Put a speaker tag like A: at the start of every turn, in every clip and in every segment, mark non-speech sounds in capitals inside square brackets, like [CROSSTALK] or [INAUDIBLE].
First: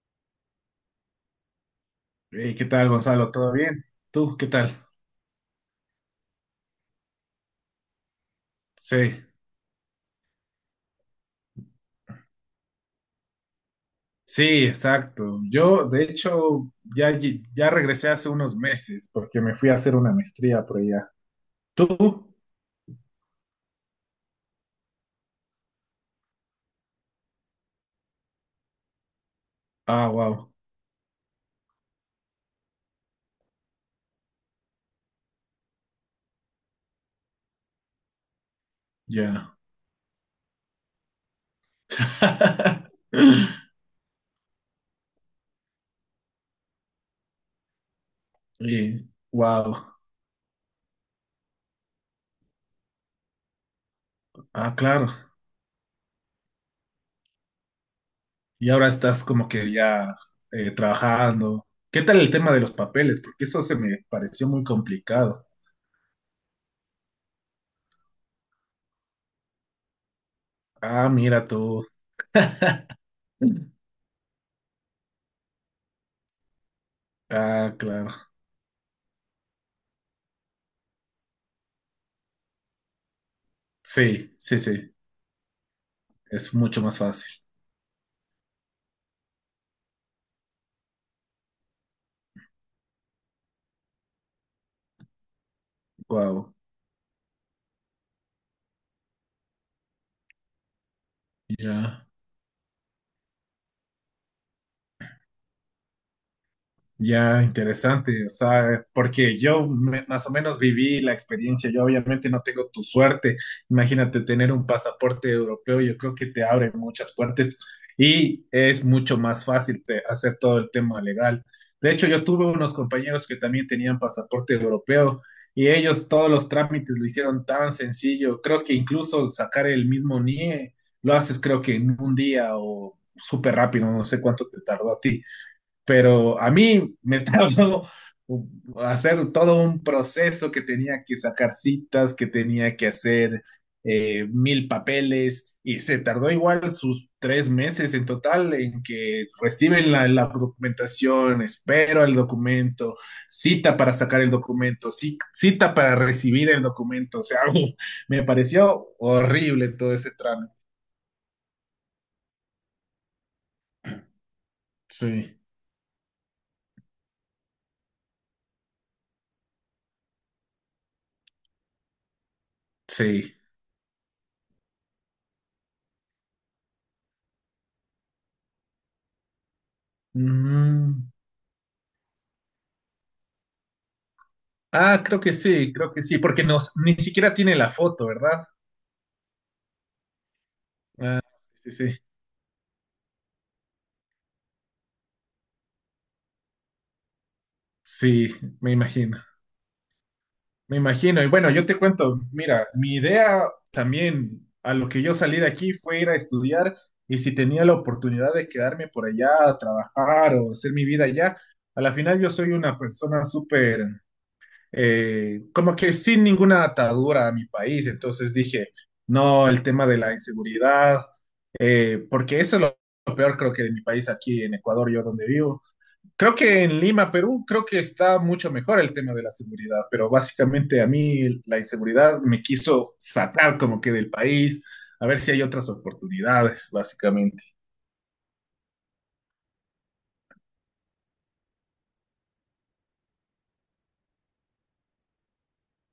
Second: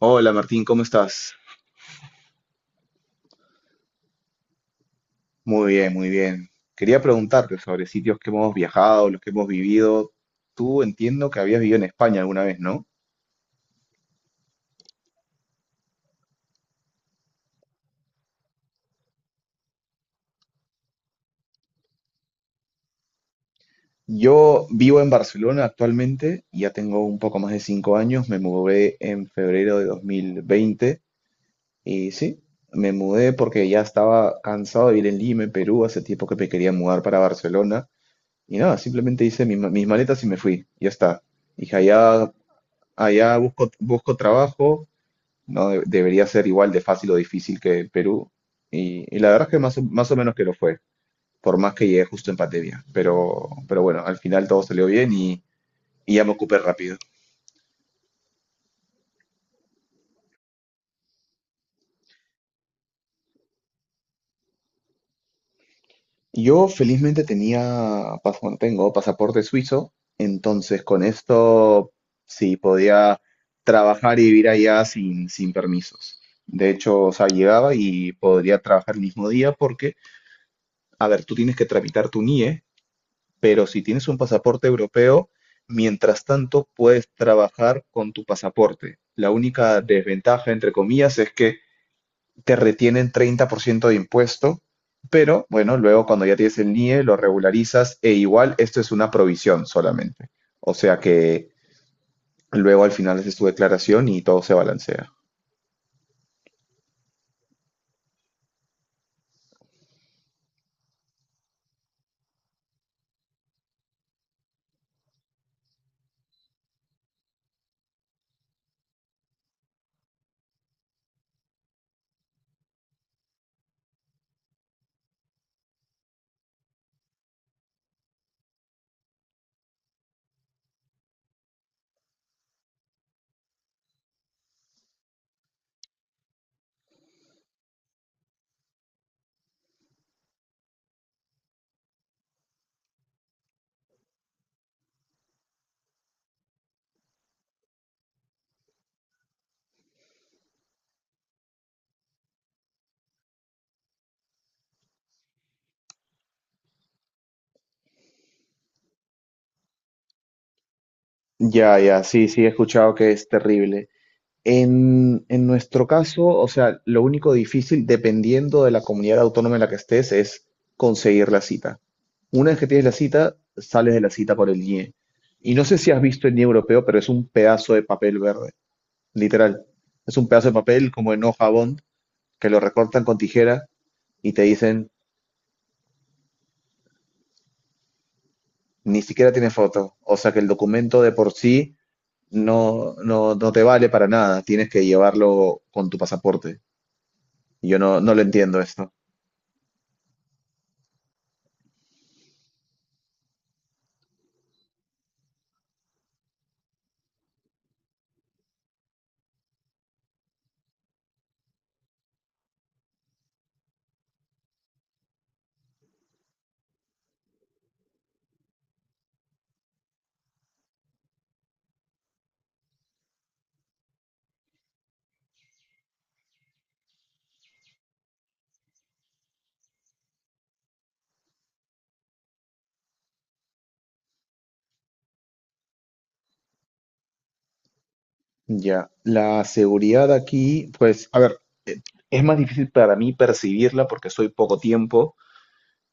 A: Hola Martín, ¿cómo estás?
B: Hey, ¿qué tal, Gonzalo? ¿Todo bien? ¿Tú qué tal?
A: Muy bien, muy bien. Quería preguntarte sobre sitios que hemos viajado, los
B: Sí,
A: que hemos vivido. Tú entiendo que habías vivido en España alguna vez, ¿no?
B: sí, exacto. Yo, de hecho, ya, ya regresé hace unos meses porque me fui a hacer una maestría por allá. ¿Tú?
A: Yo vivo en Barcelona actualmente, ya tengo un poco más de 5 años, me mudé en febrero de
B: Ah, wow,
A: 2020 y sí, me mudé porque ya estaba cansado de vivir en Lima, en Perú, hace tiempo que me quería mudar para Barcelona y nada, simplemente hice
B: ya.
A: mis maletas y me fui, ya está. Dije, allá,
B: [LAUGHS]
A: busco trabajo. No De- Debería ser igual de fácil o difícil que Perú.
B: Y,
A: Y la verdad es que
B: wow,
A: más o menos que lo fue, por más que llegué justo en pandemia. Pero bueno, al final todo
B: ah,
A: salió
B: claro.
A: bien y ya me ocupé rápido.
B: Y ahora estás como que ya trabajando. ¿Qué tal el tema de los papeles? Porque eso se me pareció muy complicado.
A: Yo felizmente bueno, tengo pasaporte suizo, entonces con
B: Ah, mira tú.
A: esto sí podía trabajar y vivir allá sin permisos. De hecho, o sea, llegaba
B: Ah, claro.
A: y podría trabajar el mismo día porque, a ver, tú tienes que tramitar tu NIE, pero si tienes un
B: Sí, sí,
A: pasaporte
B: sí.
A: europeo, mientras
B: Es
A: tanto
B: mucho más
A: puedes
B: fácil.
A: trabajar con tu pasaporte. La única desventaja, entre comillas, es que te retienen 30% de impuesto, pero bueno, luego cuando ya
B: Wow,
A: tienes el NIE lo regularizas e igual esto es una provisión solamente. O sea que
B: ya,
A: luego al final haces tu declaración y todo se balancea.
B: ya interesante, o sea, porque más o menos viví la experiencia, yo obviamente no tengo tu suerte, imagínate tener un pasaporte europeo, yo creo que te abre muchas puertas y es mucho más fácil hacer todo el tema legal. De hecho, yo tuve unos compañeros que también tenían pasaporte europeo y ellos todos los trámites lo hicieron tan sencillo, creo que incluso sacar el mismo NIE lo haces creo que en un día o súper rápido, no sé cuánto te tardó a ti. Pero a mí me [LAUGHS] tardó hacer todo un proceso que tenía que sacar citas, que tenía que hacer mil papeles y se tardó igual sus tres meses en total en que reciben la documentación, espero el documento, cita para sacar el documento, cita para recibir el documento, o sea, [LAUGHS] me pareció horrible todo ese trámite.
A: Ya, ya, sí, sí, he escuchado que es terrible.
B: Sí,
A: En nuestro caso, o sea, lo único difícil, dependiendo de la comunidad autónoma en la que estés, es conseguir la cita. Una vez que tienes la
B: sí.
A: cita, sales de la cita por el IE. Y no sé si has visto el IE europeo, pero es un pedazo de papel verde, literal. Es un pedazo de papel como en hoja bond, que lo recortan con tijera y te dicen,
B: Ah, creo que sí, porque nos, ni siquiera tiene la foto, ¿verdad?
A: ni siquiera tiene foto. O sea que el documento de
B: Ah,
A: por
B: sí,
A: sí
B: sí,
A: no te vale para nada. Tienes que llevarlo con tu pasaporte. Y yo no lo
B: sí, sí,
A: entiendo
B: me
A: esto.
B: imagino, me imagino. Y bueno, yo te cuento, mira, mi idea también a lo que yo salí de aquí fue ir a estudiar y si tenía la oportunidad de quedarme por allá a trabajar o hacer mi vida allá, a la final yo soy una persona súper como que sin ninguna atadura a mi país. Entonces dije, no, el tema de la inseguridad, porque eso es lo peor creo que de mi país aquí en Ecuador, yo donde vivo. Creo que en Lima, Perú, creo que está mucho mejor el tema de la seguridad, pero básicamente a mí la inseguridad me quiso sacar como que del país, a ver si hay otras oportunidades, básicamente.
A: Ya, la seguridad aquí, pues, a ver, eh, es más difícil para mí percibirla porque estoy poco tiempo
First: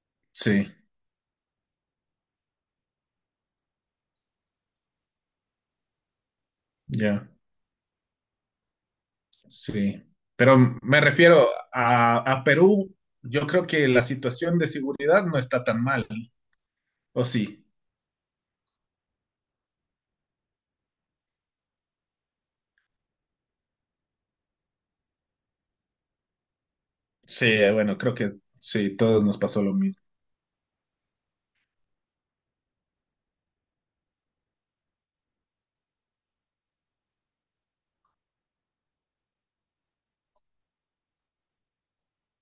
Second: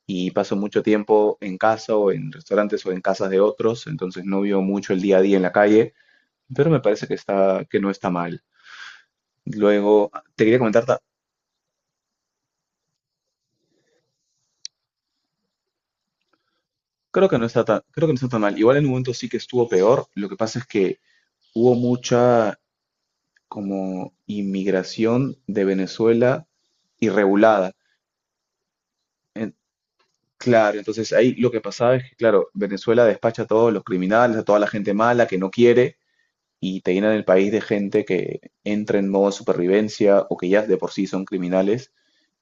A: y paso
B: Sí,
A: mucho tiempo en casa o en restaurantes o en casas de otros, entonces no veo mucho el día a día en la calle, pero me parece que
B: ya.
A: que no está mal.
B: Sí,
A: Luego, te
B: pero
A: quería
B: me refiero a Perú, yo creo que la situación de seguridad no está tan mal, ¿o
A: creo que no está
B: sí?
A: creo que no está tan mal. Igual en un momento sí que estuvo peor, lo que pasa es que hubo mucha como inmigración de Venezuela
B: Sí,
A: irregulada.
B: bueno, creo que sí, todos nos pasó lo mismo.
A: Claro, entonces ahí lo que pasaba es que, claro, Venezuela despacha a todos los criminales, a toda la gente mala que no quiere y te llenan el país de gente que entra en modo supervivencia o que ya de por sí son criminales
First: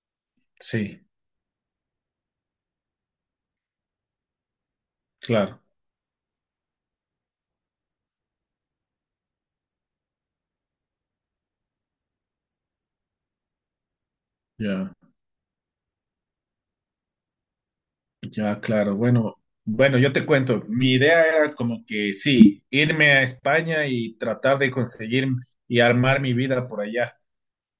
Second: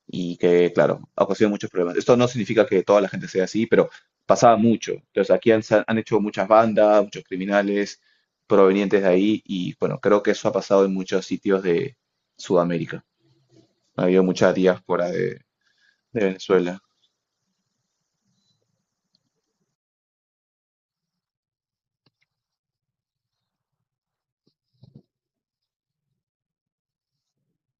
A: y que, claro,
B: Sí,
A: ocasiona muchos problemas. Esto no significa que toda la gente sea así, pero pasaba mucho. Entonces aquí
B: claro,
A: han hecho muchas bandas, muchos criminales provenientes de ahí y, bueno, creo que eso ha pasado en muchos sitios de Sudamérica. Ha habido mucha
B: ya,
A: de Venezuela.
B: ya, claro. Bueno, bueno, yo te cuento, mi idea era como que sí, irme a España y tratar de conseguir y armar mi vida por allá.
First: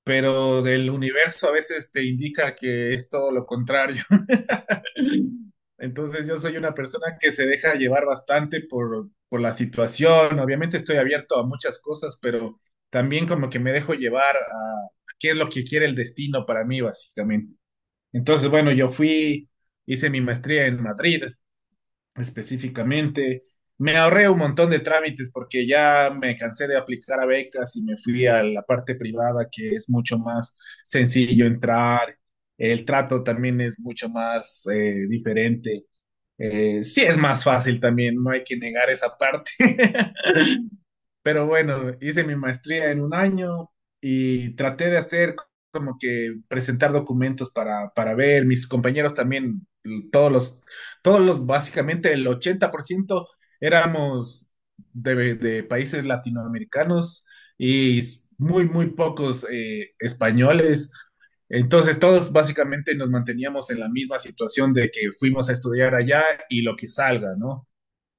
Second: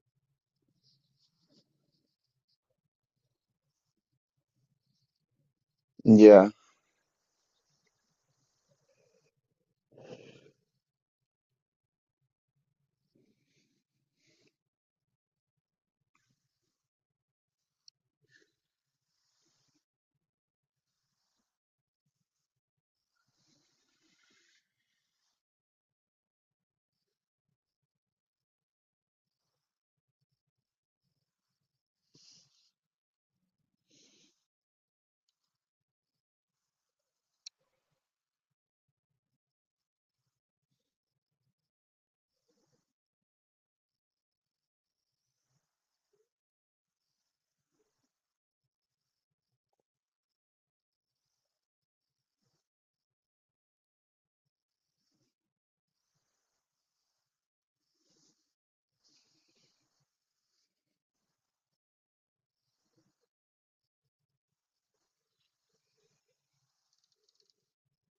B: Pero del universo a veces te indica que es todo lo contrario. [LAUGHS] Entonces yo
A: Ya.
B: soy una persona que se deja llevar bastante por la situación. Obviamente estoy abierto a muchas cosas, pero también como que me dejo llevar a qué es lo que quiere el destino para mí, básicamente. Entonces, bueno, yo fui, hice mi maestría en Madrid específicamente. Me ahorré un montón de trámites porque ya me cansé de aplicar a becas y me fui a la parte privada que es mucho más sencillo entrar. El trato también es mucho más diferente. Sí es más fácil también, no hay que negar esa parte. [LAUGHS] Pero bueno, hice mi maestría en un año y traté de hacer como que presentar documentos para ver. Mis compañeros también, todos los, todos los, básicamente el 80% éramos de países latinoamericanos y muy, muy pocos españoles. Entonces todos básicamente nos manteníamos en la misma situación de que fuimos a estudiar allá y lo que salga, ¿no?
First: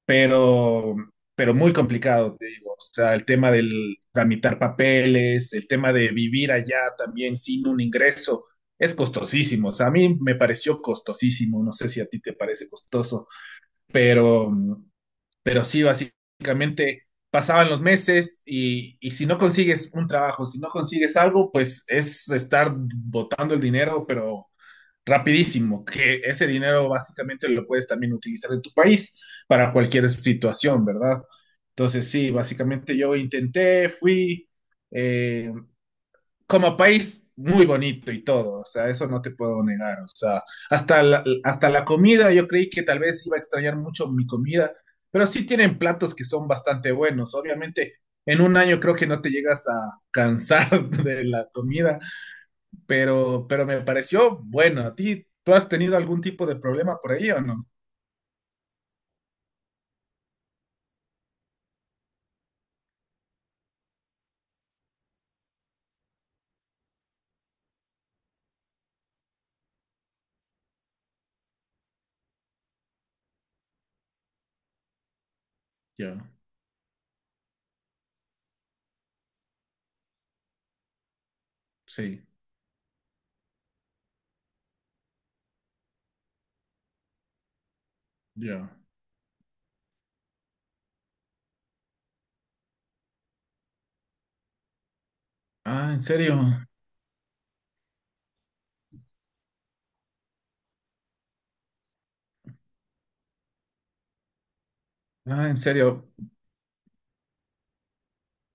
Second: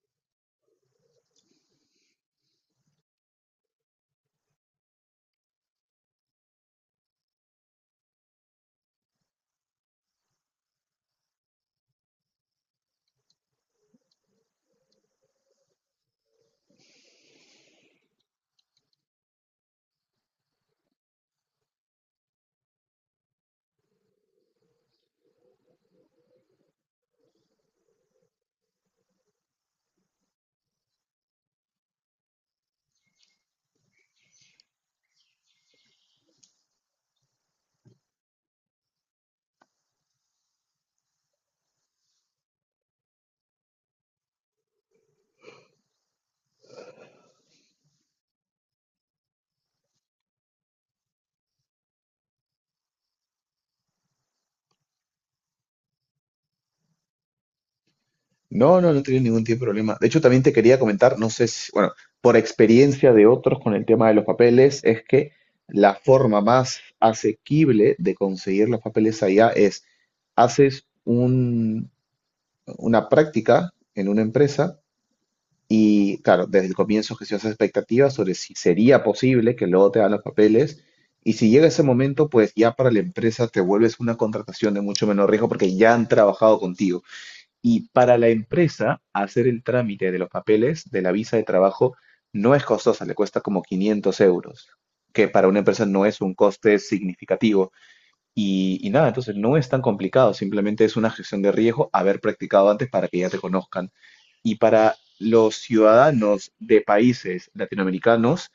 B: pero, pero muy complicado, te digo. O sea, el tema del tramitar papeles, el tema de vivir allá también sin un ingreso, es costosísimo. O sea, a mí me pareció costosísimo, no sé si a ti te parece costoso, pero, pero sí, básicamente pasaban los meses y si no consigues un trabajo, si no consigues algo, pues es estar botando el dinero, pero rapidísimo, que ese dinero básicamente lo puedes también utilizar en tu país para cualquier situación, ¿verdad? Entonces, sí, básicamente yo intenté, fui, eh, como país muy bonito y todo, o sea, eso no te puedo negar, o sea, hasta la comida, yo creí que tal vez iba a extrañar mucho mi comida, pero sí tienen platos que son bastante buenos, obviamente en un año creo que no te llegas a cansar [LAUGHS] de la comida, pero me pareció bueno. ¿A ti, tú has tenido algún tipo de problema por ahí o no?
A: No tenía ningún tipo de problema. De hecho, también te quería comentar, no sé si, bueno, por experiencia de otros con el tema de los papeles, es que la forma más asequible de conseguir los papeles allá es, haces un- una práctica en una empresa y,
B: Ya,
A: claro, desde el comienzo gestionas expectativas sobre si sería posible que luego te dan los papeles. Y si llega ese
B: sí,
A: momento, pues ya para la empresa te vuelves una contratación de mucho menor riesgo porque ya han trabajado contigo. Y para la
B: ya.
A: empresa, hacer el trámite de los papeles de la visa de trabajo no es costosa, le cuesta como 500 euros, que para una empresa
B: Ah, ¿en
A: no es un
B: serio?
A: coste significativo. Y nada, entonces no es tan complicado, simplemente es una gestión de riesgo haber practicado antes para que ya te conozcan. Y para
B: Ah,
A: los
B: ¿en serio?
A: ciudadanos de países latinoamericanos,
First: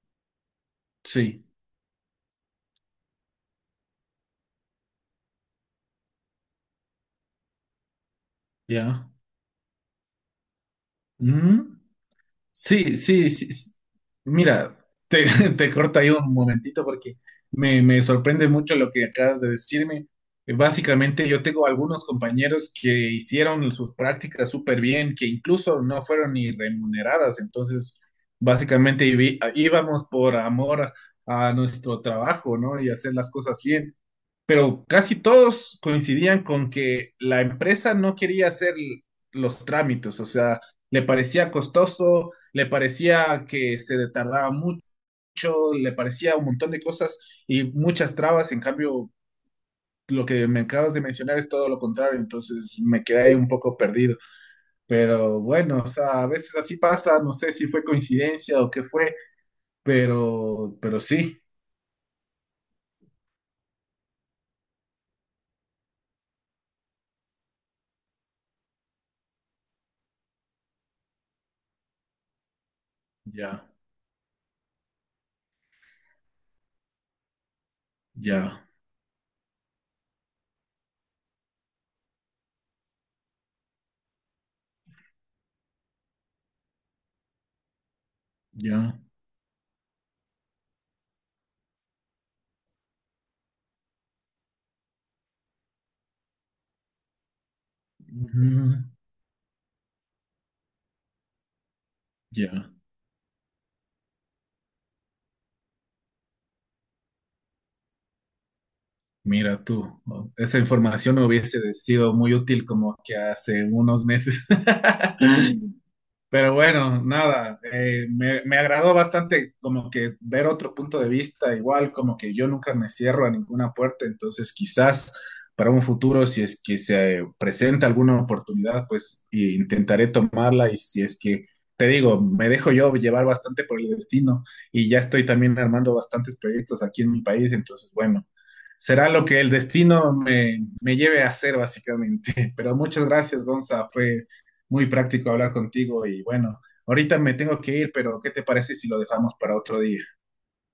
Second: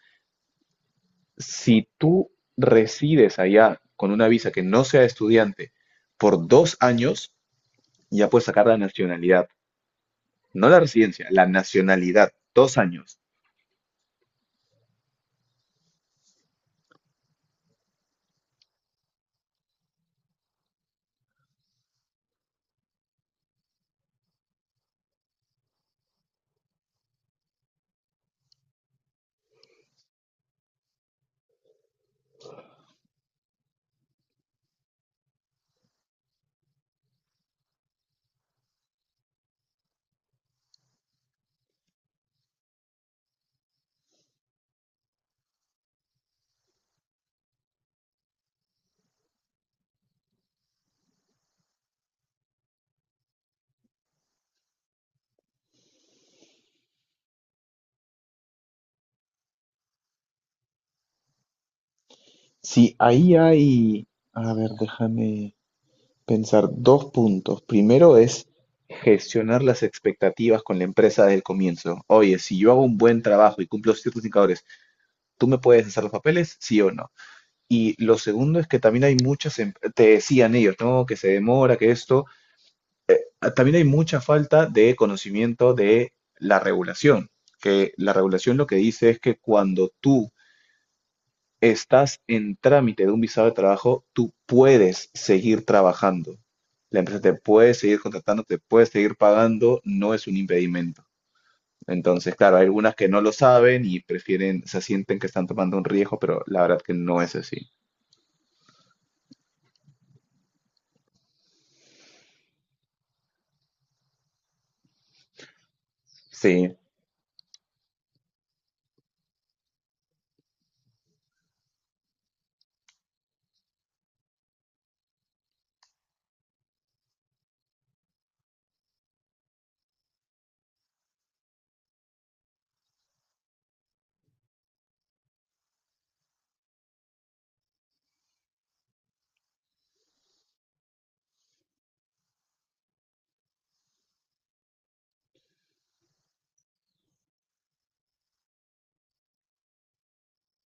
B: Sí,
A: si tú resides allá con una visa que no sea estudiante por 2 años, ya puedes sacar la
B: ya.
A: nacionalidad. No la residencia, la
B: ¿Mm?
A: nacionalidad, dos
B: Sí,
A: años.
B: sí, sí. Mira, te, [LAUGHS] te corto ahí un momentito porque me sorprende mucho lo que acabas de decirme. Básicamente, yo tengo algunos compañeros que hicieron sus prácticas súper bien, que incluso no fueron ni remuneradas. Entonces, básicamente íbamos por amor a nuestro trabajo, ¿no? Y hacer las cosas bien pero casi todos coincidían con que la empresa no quería hacer los trámites, o sea, le parecía costoso, le parecía que se tardaba mucho, le parecía un montón de cosas y muchas trabas, en cambio, lo que me acabas de mencionar es todo lo contrario, entonces me quedé ahí un poco perdido, pero bueno, o sea, a veces así pasa, no sé si fue coincidencia o qué fue, pero sí,
A: Sí, ahí hay, a ver, déjame pensar, dos puntos. Primero es gestionar las expectativas con la empresa desde el comienzo. Oye, si yo hago un buen trabajo
B: ya,
A: y cumplo ciertos indicadores, ¿tú me puedes hacer los papeles? Sí o no. Y lo segundo
B: ya,
A: es que también hay te decían ellos, ¿no? Que se demora, que esto. Ah, también hay mucha falta de conocimiento de la regulación, que la regulación lo que
B: ya,
A: dice es que cuando tú estás en trámite de un visado de trabajo, tú puedes seguir trabajando. La empresa te puede seguir contratando, te
B: ujú,
A: puede seguir pagando, no es un impedimento. Entonces, claro, hay
B: ya.
A: algunas que no lo saben y prefieren, se sienten que están tomando un riesgo, pero la verdad que no es así.
B: Mira tú, ¿no? Esa información me hubiese sido muy útil como que hace unos meses. [LAUGHS] Pero bueno, nada, me agradó bastante como que ver otro punto de vista, igual como que yo nunca me cierro a ninguna puerta, entonces quizás para un futuro, si es que se presenta alguna oportunidad, pues y intentaré tomarla y si es que, te digo, me dejo yo llevar bastante por el destino y ya estoy también armando bastantes proyectos aquí en mi país, entonces bueno, será lo que el destino me lleve a hacer básicamente. [LAUGHS] Pero muchas gracias, Gonza, fue muy práctico hablar contigo y bueno, ahorita me tengo que ir, pero ¿qué te parece si lo dejamos para otro día?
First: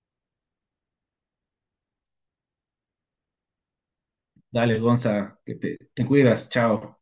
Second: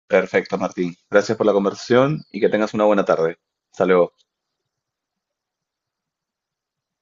A: Perfecto, Martín. Gracias por la conversación y que tengas una buena tarde. Hasta luego.
B: Dale, Gonza, que te cuidas, chao.